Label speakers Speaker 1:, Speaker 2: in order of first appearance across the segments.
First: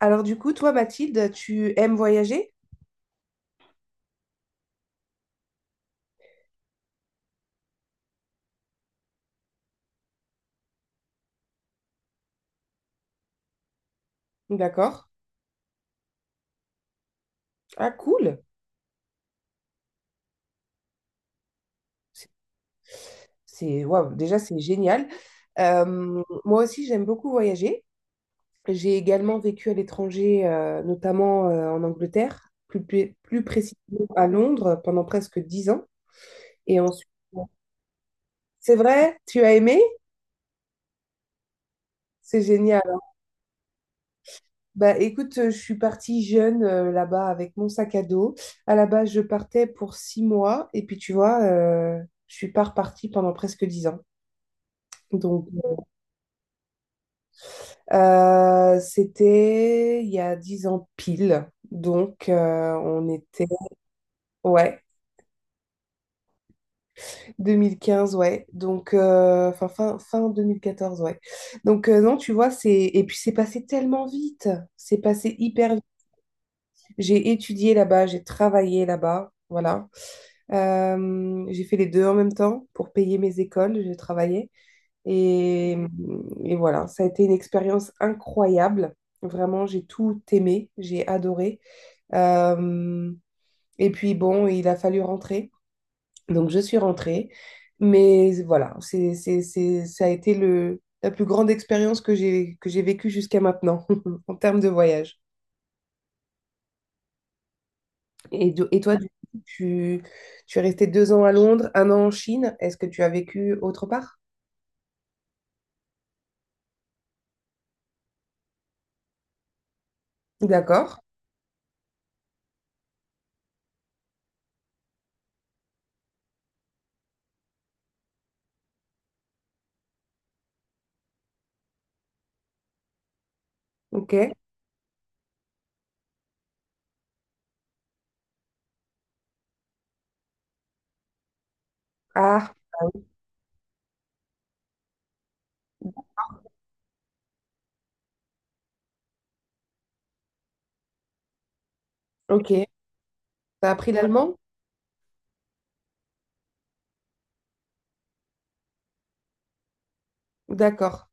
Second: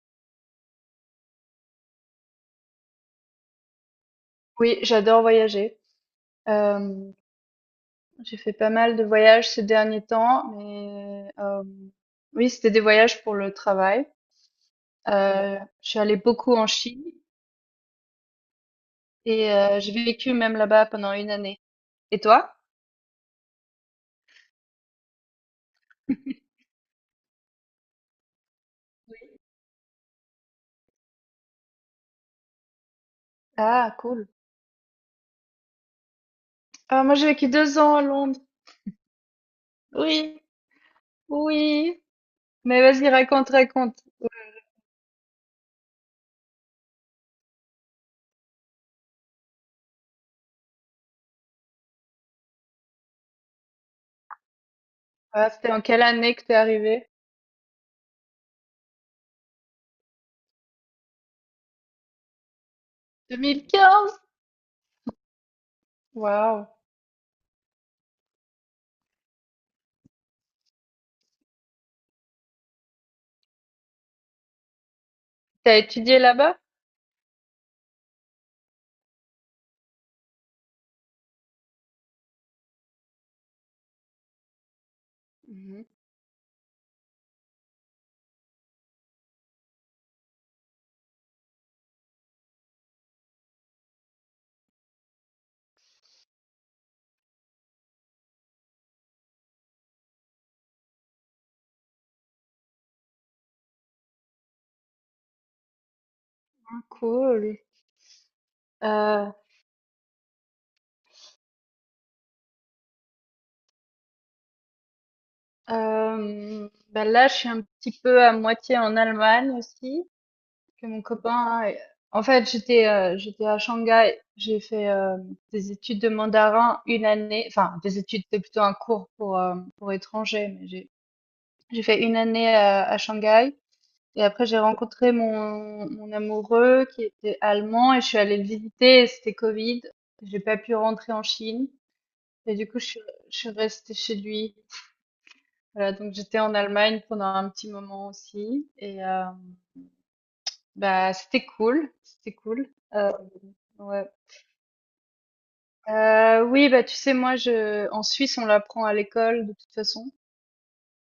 Speaker 1: Alors du coup, toi, Mathilde, tu aimes voyager?
Speaker 2: Oui, j'adore voyager. Hem, j'ai fait pas mal de voyages ces derniers temps, mais oui, c'était des voyages pour le travail.
Speaker 1: D'accord.
Speaker 2: Heu, je suis allée beaucoup en Chine
Speaker 1: Ah, cool.
Speaker 2: et j'ai vécu même là-bas pendant une année. Et
Speaker 1: C'est,
Speaker 2: toi?
Speaker 1: Waouh, déjà, c'est génial. Moi aussi, j'aime beaucoup voyager. J'ai également vécu à l'étranger, notamment en Angleterre, plus
Speaker 2: Ah,
Speaker 1: précisément
Speaker 2: cool.
Speaker 1: à Londres, pendant presque 10 ans. Et
Speaker 2: Ah,
Speaker 1: ensuite,
Speaker 2: moi, j'ai vécu 2 ans à Londres.
Speaker 1: c'est vrai, tu as aimé?
Speaker 2: Oui, oui.
Speaker 1: C'est
Speaker 2: Mais
Speaker 1: génial.
Speaker 2: vas-y, raconte, raconte.
Speaker 1: Bah, écoute, je suis partie jeune là-bas avec mon sac à dos. À la base, je partais pour 6 mois et puis tu vois, je suis pas repartie pendant presque 10 ans. Donc,
Speaker 2: Ah, c'était en quelle année que tu es arrivée?
Speaker 1: c'était il y a 10 ans pile. Donc, on était,
Speaker 2: 2015?
Speaker 1: ouais,
Speaker 2: Waouh.
Speaker 1: 2015, ouais. Donc, fin 2014, ouais. Donc, non, tu vois, et puis, c'est passé tellement vite. C'est passé hyper.
Speaker 2: T'as étudié là-bas?
Speaker 1: J'ai étudié là-bas, j'ai travaillé là-bas, voilà. J'ai fait les deux en même temps pour payer mes écoles, j'ai travaillé. Et,
Speaker 2: Mmh.
Speaker 1: et voilà, ça a été une expérience incroyable. Vraiment, j'ai tout aimé, j'ai adoré. Euh, et puis bon, il a fallu rentrer. Donc je suis rentrée. Mais voilà, ça a été la plus grande expérience que j'ai vécue jusqu'à maintenant en termes de voyage.
Speaker 2: Ah, cool.
Speaker 1: Et toi, du
Speaker 2: Heu
Speaker 1: coup, tu es resté 2 ans à Londres, 1 an en Chine. Est-ce que tu as vécu autre part?
Speaker 2: Bah là, je suis un petit peu à moitié en Allemagne aussi, que
Speaker 1: D'accord.
Speaker 2: mon copain. En fait, j'étais à Shanghai. J'ai fait des études de mandarin une année. Enfin, des études, c'était plutôt un cours pour étrangers, mais j'ai fait une année à Shanghai.
Speaker 1: Ok.
Speaker 2: Et après, j'ai rencontré mon amoureux qui était allemand et je suis allée le visiter. Et c'était Covid. J'ai pas pu rentrer en Chine
Speaker 1: Ah,
Speaker 2: et du coup, je suis restée chez lui. Voilà, donc j'étais en Allemagne pendant un petit moment aussi et bah c'était cool, c'était
Speaker 1: ok.
Speaker 2: cool. Euh,
Speaker 1: T'as appris
Speaker 2: ouais.
Speaker 1: l'allemand?
Speaker 2: Oui, bah tu sais, moi je en Suisse on l'apprend à l'école de toute façon.
Speaker 1: D'accord.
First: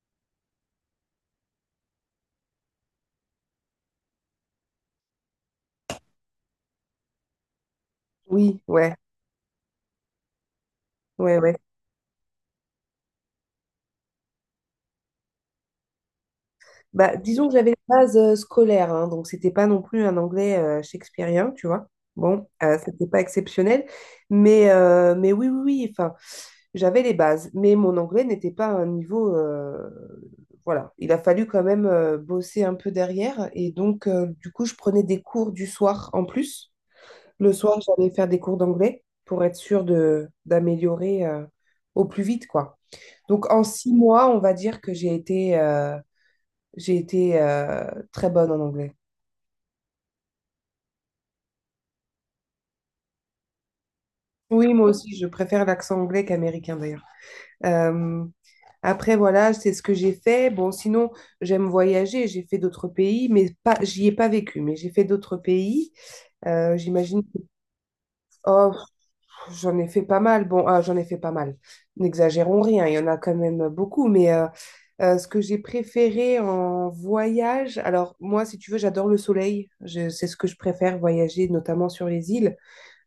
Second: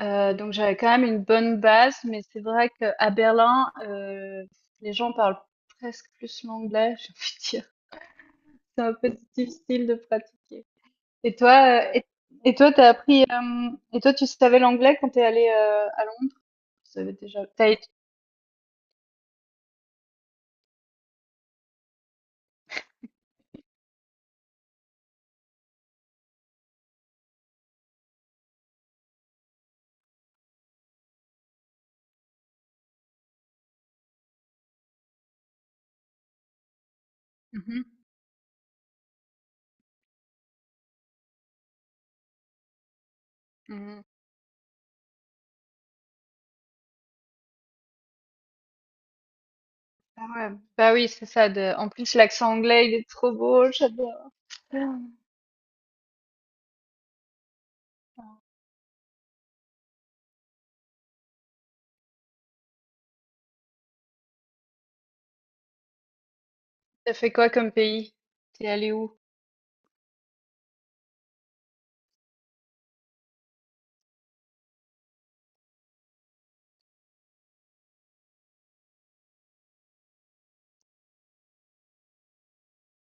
Speaker 2: Donc j'avais quand même une bonne base, mais c'est vrai qu'à Berlin, les gens parlent presque plus l'anglais, j'ai envie de dire.
Speaker 1: Oui,
Speaker 2: C'est
Speaker 1: ouais,
Speaker 2: un peu difficile de pratiquer. Et
Speaker 1: ouais, ouais.
Speaker 2: toi, tu savais l'anglais quand t'es allé à Londres? Tu savais
Speaker 1: Bah,
Speaker 2: déjà,
Speaker 1: disons que j'avais les bases scolaires, hein, donc c'était pas non plus un anglais shakespearien, tu vois. Bon, c'était pas exceptionnel, mais oui, oui, oui. Enfin, j'avais les bases, mais mon anglais n'était pas à un niveau, voilà, il a fallu quand même bosser un peu derrière. Et donc, du coup, je prenais des cours du soir en plus. Le soir,
Speaker 2: mhm,
Speaker 1: j'allais faire des cours d'anglais pour être sûre d'améliorer au plus vite, quoi. Donc, en six
Speaker 2: mhm.
Speaker 1: mois, on va dire que j'ai été très bonne en anglais.
Speaker 2: Ah ouais. Bah oui, c'est ça. De... En plus, l'accent anglais, il est trop beau, j'adore.
Speaker 1: Oui, moi aussi, je préfère l'accent anglais qu'américain d'ailleurs. Euh, Après, voilà, c'est ce que j'ai fait. Bon, sinon, j'aime voyager. J'ai fait d'autres pays, mais pas, j'y ai pas vécu. Mais j'ai fait d'autres pays.
Speaker 2: T'as
Speaker 1: J'imagine
Speaker 2: fait quoi comme pays? T'es
Speaker 1: oh,
Speaker 2: allé où?
Speaker 1: j'en ai fait pas mal. Bon, ah, j'en ai fait pas mal. N'exagérons rien. Il y en a quand même beaucoup. Mais ce que j'ai préféré en voyage, alors moi, si tu veux, j'adore le soleil. C'est ce que je préfère voyager, notamment sur les îles.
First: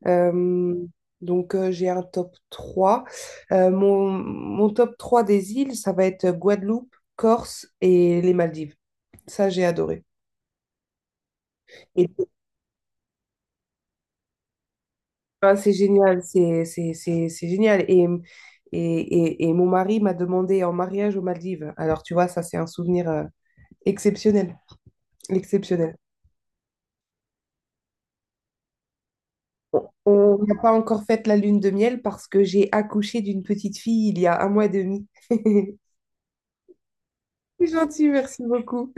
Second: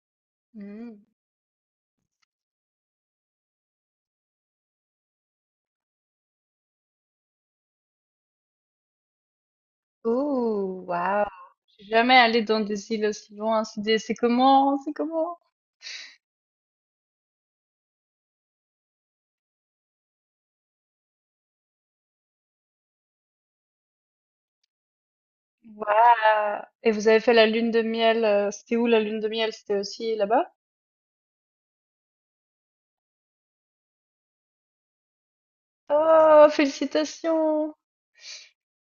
Speaker 1: Euh,
Speaker 2: Mhm.
Speaker 1: donc, j'ai un top 3. Mon top 3 des îles, ça va être Guadeloupe, Corse et les Maldives. Ça, j'ai adoré.
Speaker 2: Oh, waouh. Je suis
Speaker 1: Et
Speaker 2: jamais allée dans des îles aussi loin. C'est comment? C'est comment?
Speaker 1: ah, c'est génial, c'est génial. Et, et mon mari m'a demandé en mariage aux Maldives. Alors, tu vois, ça, c'est un souvenir exceptionnel. Exceptionnel.
Speaker 2: Waouh! Et vous avez fait la lune de miel, c'était où la lune de miel? C'était
Speaker 1: On
Speaker 2: aussi
Speaker 1: on
Speaker 2: là-bas?
Speaker 1: n'a pas encore fait la lune de miel parce que j'ai accouché d'une petite fille il y a 1 mois et demi.
Speaker 2: Oh,
Speaker 1: C'est
Speaker 2: félicitations!
Speaker 1: gentil, merci beaucoup.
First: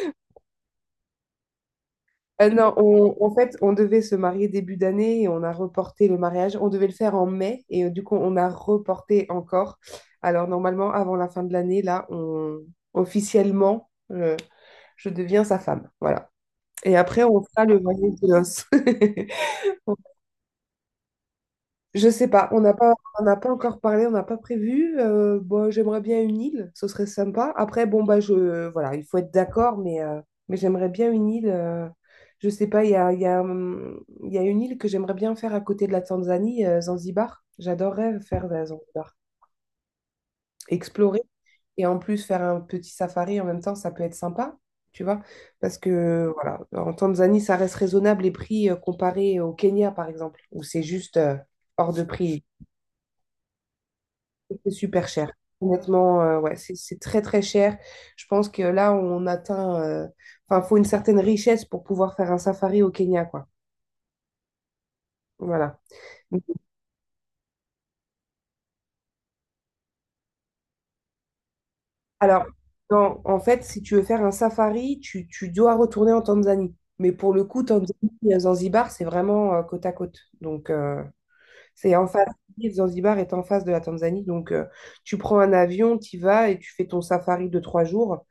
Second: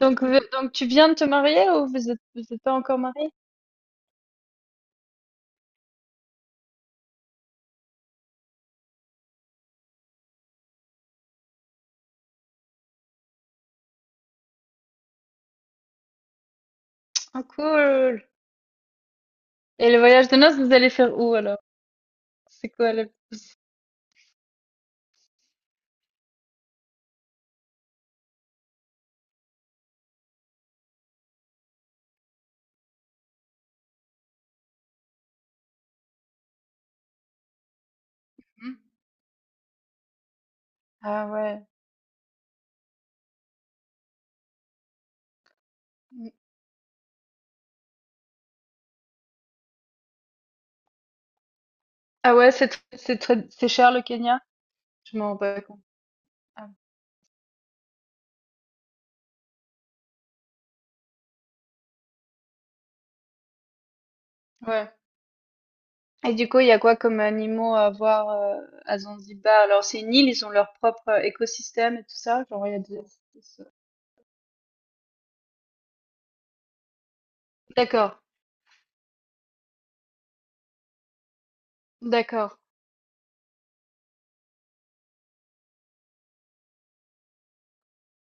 Speaker 2: Donc tu viens de te marier ou vous êtes
Speaker 1: Non,
Speaker 2: pas encore mariés?
Speaker 1: en fait, on devait se marier début d'année et on a reporté le mariage. On devait le faire en mai et du coup, on a reporté encore. Alors, normalement, avant la fin de l'année, là, officiellement, je deviens sa femme. Voilà. Et après,
Speaker 2: Oh,
Speaker 1: on fera le voyage
Speaker 2: cool!
Speaker 1: de noces.
Speaker 2: Et le voyage de noces, vous allez faire où alors?
Speaker 1: Je sais pas, on
Speaker 2: C'est
Speaker 1: n'a
Speaker 2: quoi
Speaker 1: pas,
Speaker 2: le...
Speaker 1: on n'a pas encore parlé, on n'a pas prévu. Bon, j'aimerais bien une île, ce serait sympa. Après, bon, bah, voilà, il faut être d'accord, mais j'aimerais bien une île. Je sais pas, il y a, il y a, il y a une île que j'aimerais bien faire à côté de la Tanzanie, Zanzibar. J'adorerais faire de la
Speaker 2: Hmm?
Speaker 1: Zanzibar, explorer
Speaker 2: Ah ouais.
Speaker 1: et en plus faire un petit safari en même temps, ça peut être sympa, tu vois, parce
Speaker 2: Hmm.
Speaker 1: que voilà, en Tanzanie, ça reste raisonnable les prix comparés au Kenya, par exemple, où c'est juste hors de
Speaker 2: Ah
Speaker 1: prix.
Speaker 2: ouais, c'est tr- c'est très- C'est cher le Kenya?
Speaker 1: C'est super
Speaker 2: Je m'en
Speaker 1: cher.
Speaker 2: rends pas compte.
Speaker 1: Honnêtement, ouais,
Speaker 2: Ah,
Speaker 1: c'est très très cher. Je pense que là, on atteint. Enfin, faut une certaine richesse pour pouvoir faire un safari au Kenya, quoi.
Speaker 2: ouais.
Speaker 1: Voilà.
Speaker 2: Et du coup, il y a quoi comme animaux à voir à Zanzibar? Alors, c'est une île, ils ont leur propre écosystème et tout ça.
Speaker 1: Alors,
Speaker 2: Genre, il y a
Speaker 1: en fait,
Speaker 2: des-
Speaker 1: si tu veux faire un safari, tu dois retourner en Tanzanie. Mais pour le coup, Tanzanie
Speaker 2: d'accord,
Speaker 1: et Zanzibar, c'est vraiment côte à côte. Donc, c'est en face,
Speaker 2: d'accord.
Speaker 1: Zanzibar est en face de la Tanzanie, donc tu prends un avion, tu vas et tu fais ton safari de 3 jours.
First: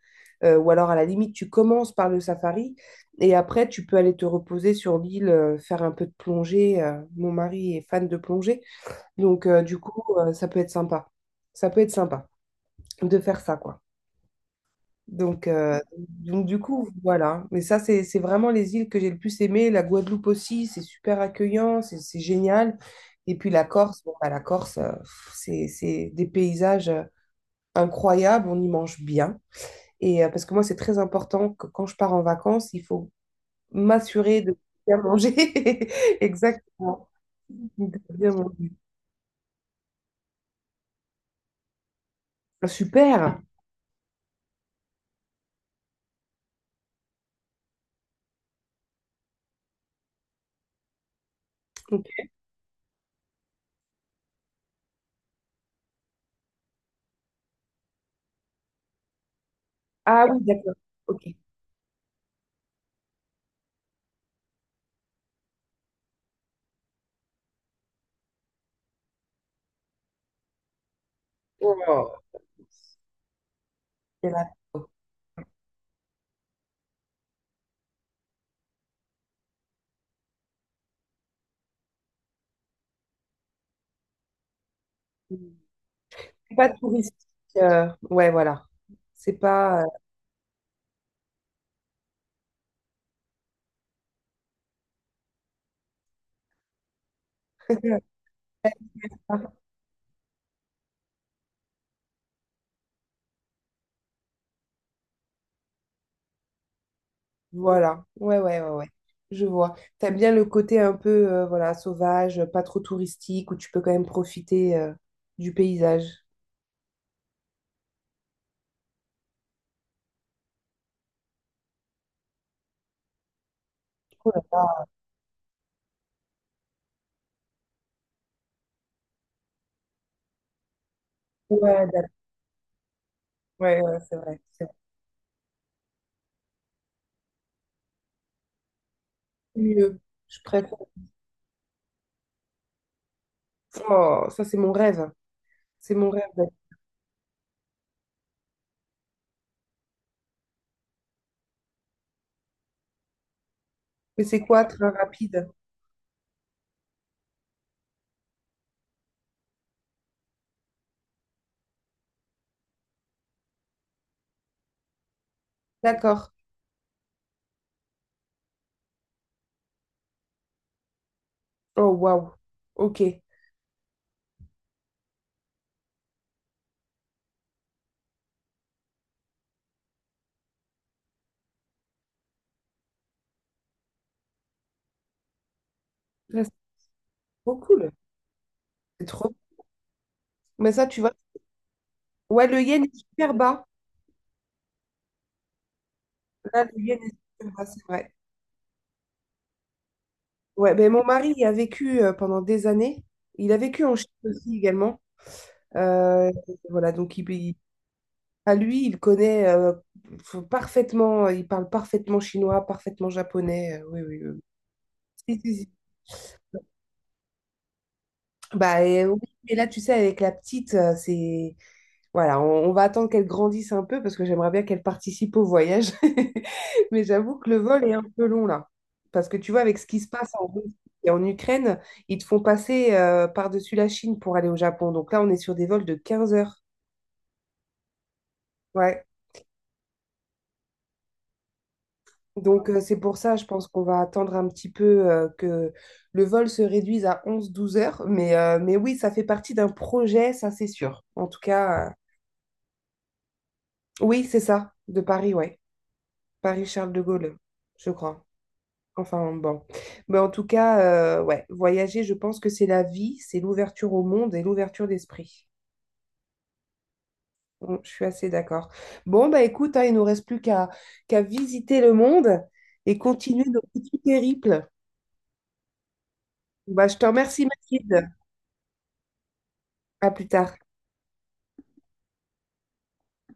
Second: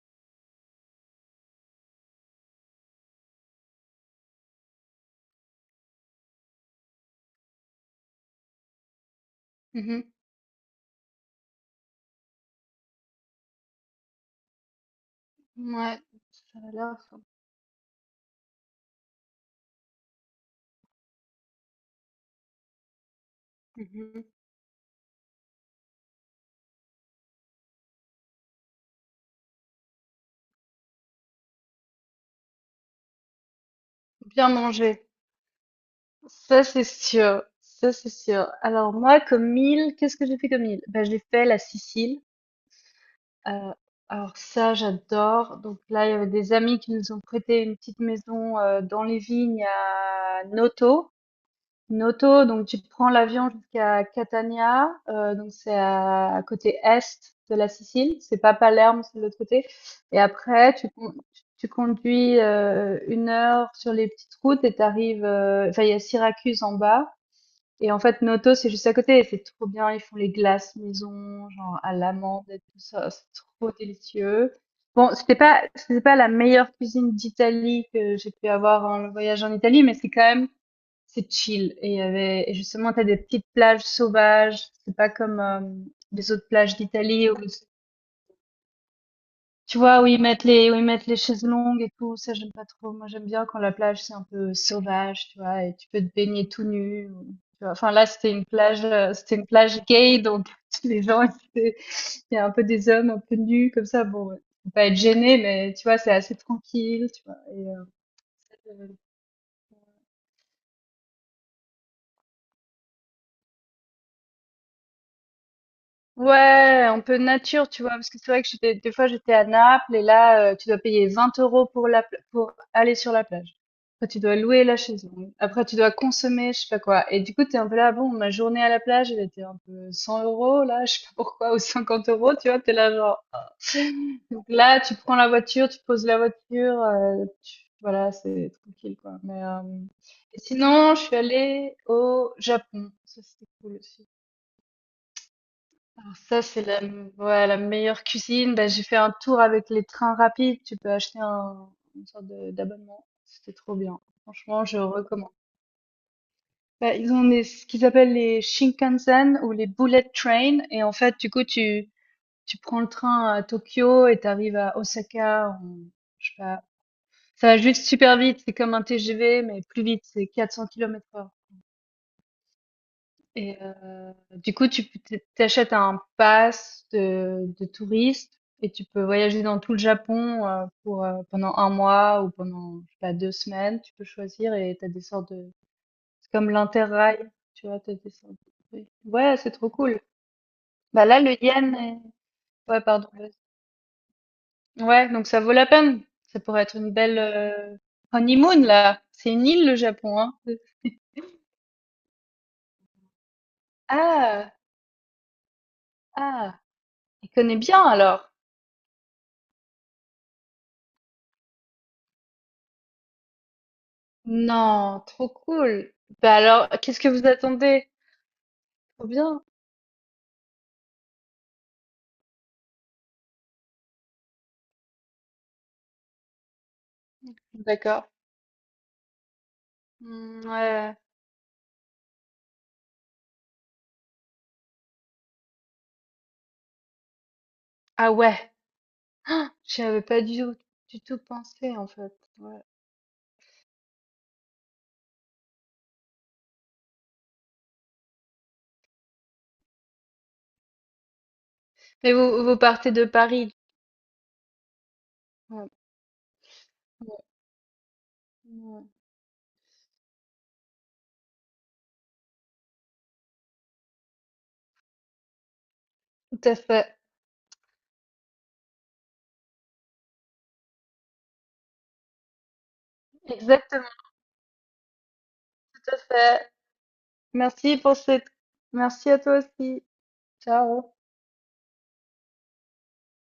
Speaker 1: Ou alors à la limite tu commences par le safari et après tu peux aller te reposer sur l'île, faire un peu de plongée. Mon mari est fan de plongée, donc du coup
Speaker 2: Mhm.
Speaker 1: ça peut être sympa, ça peut être sympa de faire ça quoi. Donc, euh,
Speaker 2: Ouais,
Speaker 1: donc
Speaker 2: ça
Speaker 1: du
Speaker 2: a
Speaker 1: coup,
Speaker 2: l'air
Speaker 1: voilà. Mais ça, c'est vraiment les îles que j'ai le plus aimées. La Guadeloupe aussi, c'est super accueillant, c'est génial. Et puis la Corse, bon,
Speaker 2: mhm.
Speaker 1: bah, la Corse, c'est des paysages incroyables, on y mange bien. Et parce que moi, c'est très important que quand je pars en vacances, il faut m'assurer
Speaker 2: Bien
Speaker 1: de bien
Speaker 2: manger.
Speaker 1: manger.
Speaker 2: Ça, c'est
Speaker 1: Exactement.
Speaker 2: sûr. Ça,
Speaker 1: De
Speaker 2: c'est
Speaker 1: bien
Speaker 2: sûr.
Speaker 1: manger.
Speaker 2: Alors, moi, comme île, qu'est-ce que j'ai fait comme île? Ben, j'ai fait la Sicile.
Speaker 1: Ah, super.
Speaker 2: Euh, alors, ça, j'adore. Donc, là, il y avait des amis qui nous ont prêté une petite maison dans les vignes à Noto.
Speaker 1: Ok.
Speaker 2: Noto, donc tu prends l'avion jusqu'à Catania, donc c'est à côté est de la Sicile, c'est pas Palerme, c'est de l'autre côté et
Speaker 1: Ah oui, d'accord.
Speaker 2: après tu con
Speaker 1: Ok.
Speaker 2: tu tu conduis, 1 heure sur les petites routes et t'arrives. Arrives, enfin il y a Syracuse en bas et en fait Noto, c'est juste à côté et c'est trop bien, ils font les glaces maison, genre à
Speaker 1: Oh,
Speaker 2: l'amande et tout ça, c'est trop
Speaker 1: c'est la-
Speaker 2: délicieux. Bon, c'était pas la meilleure cuisine d'Italie que j'ai pu avoir en voyage en Italie, mais c'est quand même c'est chill. Et justement, t'as des petites plages sauvages. C'est pas comme les autres
Speaker 1: c'est pas
Speaker 2: plages
Speaker 1: touristique.
Speaker 2: d'Italie
Speaker 1: Ouais, voilà. C'est
Speaker 2: tu
Speaker 1: pas.
Speaker 2: vois, où ils mettent les chaises longues et tout. Ça, j'aime pas trop. Moi, j'aime bien quand la plage, c'est un peu sauvage, tu vois, et tu peux te baigner tout nu. Tu vois. Enfin,
Speaker 1: euh,
Speaker 2: là, c'était une plage gay, donc les gens, étaient- il y a un peu des hommes un peu nus, comme ça. Bon, ouais. Faut pas être gêné, mais tu vois, c'est assez tranquille, tu vois.
Speaker 1: Voilà. Ouais, ouais, ouais, ouais.
Speaker 2: euh,
Speaker 1: Je vois. T'aimes bien le côté un peu voilà, sauvage, pas trop touristique, où tu peux quand même profiter du paysage.
Speaker 2: Ouais, un peu nature, tu vois, parce que c'est vrai que j'étais, des fois j'étais à Naples et là, tu dois payer 20 € pour pour aller sur la plage. Après, tu
Speaker 1: Oh
Speaker 2: dois
Speaker 1: là
Speaker 2: louer la
Speaker 1: là.
Speaker 2: chaise longue. Après, tu dois consommer, je sais pas quoi. Et du coup, t'es un peu là, bon, ma journée à la plage, elle était un peu 100 euros, là, je sais pas pourquoi, ou
Speaker 1: Ouais, d'accord.
Speaker 2: 50 euros, tu vois, t'es là genre. Ah.
Speaker 1: Ouais, ouais, c'est vrai.
Speaker 2: Donc
Speaker 1: C'est
Speaker 2: là, tu prends la voiture, tu poses la voiture, voilà, c'est tranquille, quoi. Mais,
Speaker 1: mieux. Je
Speaker 2: et
Speaker 1: préfère.
Speaker 2: sinon, je suis allée au Japon. Ça, c'était cool aussi.
Speaker 1: Oh, ça, c'est mon rêve. C'est mon
Speaker 2: Alors
Speaker 1: rêve.
Speaker 2: ça, ouais, la meilleure cuisine. Ben, j'ai fait un tour avec les trains rapides. Tu peux une sorte d'abonnement. C'était trop bien.
Speaker 1: Mais c'est quoi,
Speaker 2: Franchement, je
Speaker 1: train
Speaker 2: recommande.
Speaker 1: rapide?
Speaker 2: Ben, ce qu'ils appellent les Shinkansen ou les Bullet Train. Et en fait, du coup, tu prends le train à Tokyo et t'arrives à Osaka. Je
Speaker 1: D'accord.
Speaker 2: sais pas. Ça va juste super vite. C'est comme un TGV, mais plus vite. C'est 400 km/h.
Speaker 1: Oh, waouh. Ok.
Speaker 2: Et du coup, t'achètes un pass de touriste et tu peux voyager dans tout le Japon pour pendant un mois ou pendant je sais pas 2 semaines. Tu peux choisir et t'as des sortes de c'est
Speaker 1: Ça, c'est
Speaker 2: comme l'Interrail,
Speaker 1: trop
Speaker 2: tu vois,
Speaker 1: cool.
Speaker 2: t'as des sortes de oui.
Speaker 1: C'est trop.
Speaker 2: Ouais, c'est trop cool.
Speaker 1: Mais ça, tu
Speaker 2: Bah
Speaker 1: vois.
Speaker 2: là, le yen est...
Speaker 1: Ouais, le
Speaker 2: ouais,
Speaker 1: yen est
Speaker 2: pardon. Vas-y.
Speaker 1: super bas.
Speaker 2: Ouais, donc ça vaut la peine. Ça pourrait
Speaker 1: Là, le
Speaker 2: être une
Speaker 1: yen est
Speaker 2: belle
Speaker 1: super bas, c'est vrai.
Speaker 2: honeymoon là. C'est une île le Japon, hein.
Speaker 1: Ouais, ben mon mari y a vécu pendant des années. Il a vécu en Chine
Speaker 2: Ah,
Speaker 1: aussi également. Euh,
Speaker 2: ah,
Speaker 1: voilà, donc
Speaker 2: il connaît bien alors.
Speaker 1: à lui, il connaît parfaitement, il parle parfaitement chinois, parfaitement japonais. Oui, oui, oui.
Speaker 2: Non, trop
Speaker 1: Si, si, si.
Speaker 2: cool. Bah alors, qu'est-ce que vous attendez?
Speaker 1: Bah, et
Speaker 2: Trop
Speaker 1: oui,
Speaker 2: bien.
Speaker 1: mais là, tu sais, avec la petite, c'est Voilà, on va attendre qu'elle grandisse un peu parce que j'aimerais bien qu'elle participe au voyage. Mais j'avoue que le vol est un
Speaker 2: D'accord.
Speaker 1: peu long là. Parce que tu vois, avec ce qui se passe
Speaker 2: Hmm,
Speaker 1: en Russie
Speaker 2: ouais.
Speaker 1: et en Ukraine, ils te font passer par-dessus la Chine pour aller au Japon. Donc là, on est sur des vols de 15 heures.
Speaker 2: Ah ouais.
Speaker 1: Ouais.
Speaker 2: J'y avais pas du tout, du tout pensé en fait. Ouais.
Speaker 1: Donc c'est pour ça, je pense qu'on va attendre un petit peu que le vol se réduise à 11, 12 heures. Mais oui, ça fait partie d'un projet, ça c'est sûr. En tout cas,
Speaker 2: Mais vous, vous partez de Paris.
Speaker 1: oui, c'est ça, de Paris, ouais.
Speaker 2: Ouais,
Speaker 1: Paris-Charles de
Speaker 2: ouais,
Speaker 1: Gaulle, je crois.
Speaker 2: ouais.
Speaker 1: Enfin, bon. Mais en tout cas, ouais, voyager, je pense que c'est la vie, c'est l'ouverture au monde et l'ouverture d'esprit.
Speaker 2: Tout à fait.
Speaker 1: Bon, je suis assez d'accord. Bon, bah écoute, hein, il nous reste plus qu'à visiter le monde et continuer nos petits
Speaker 2: Exactement,
Speaker 1: périples.
Speaker 2: tout à fait.
Speaker 1: Bah, je te remercie,
Speaker 2: Merci pour
Speaker 1: Mathilde.
Speaker 2: cette. Merci à toi aussi.
Speaker 1: À plus tard.
Speaker 2: Ciao.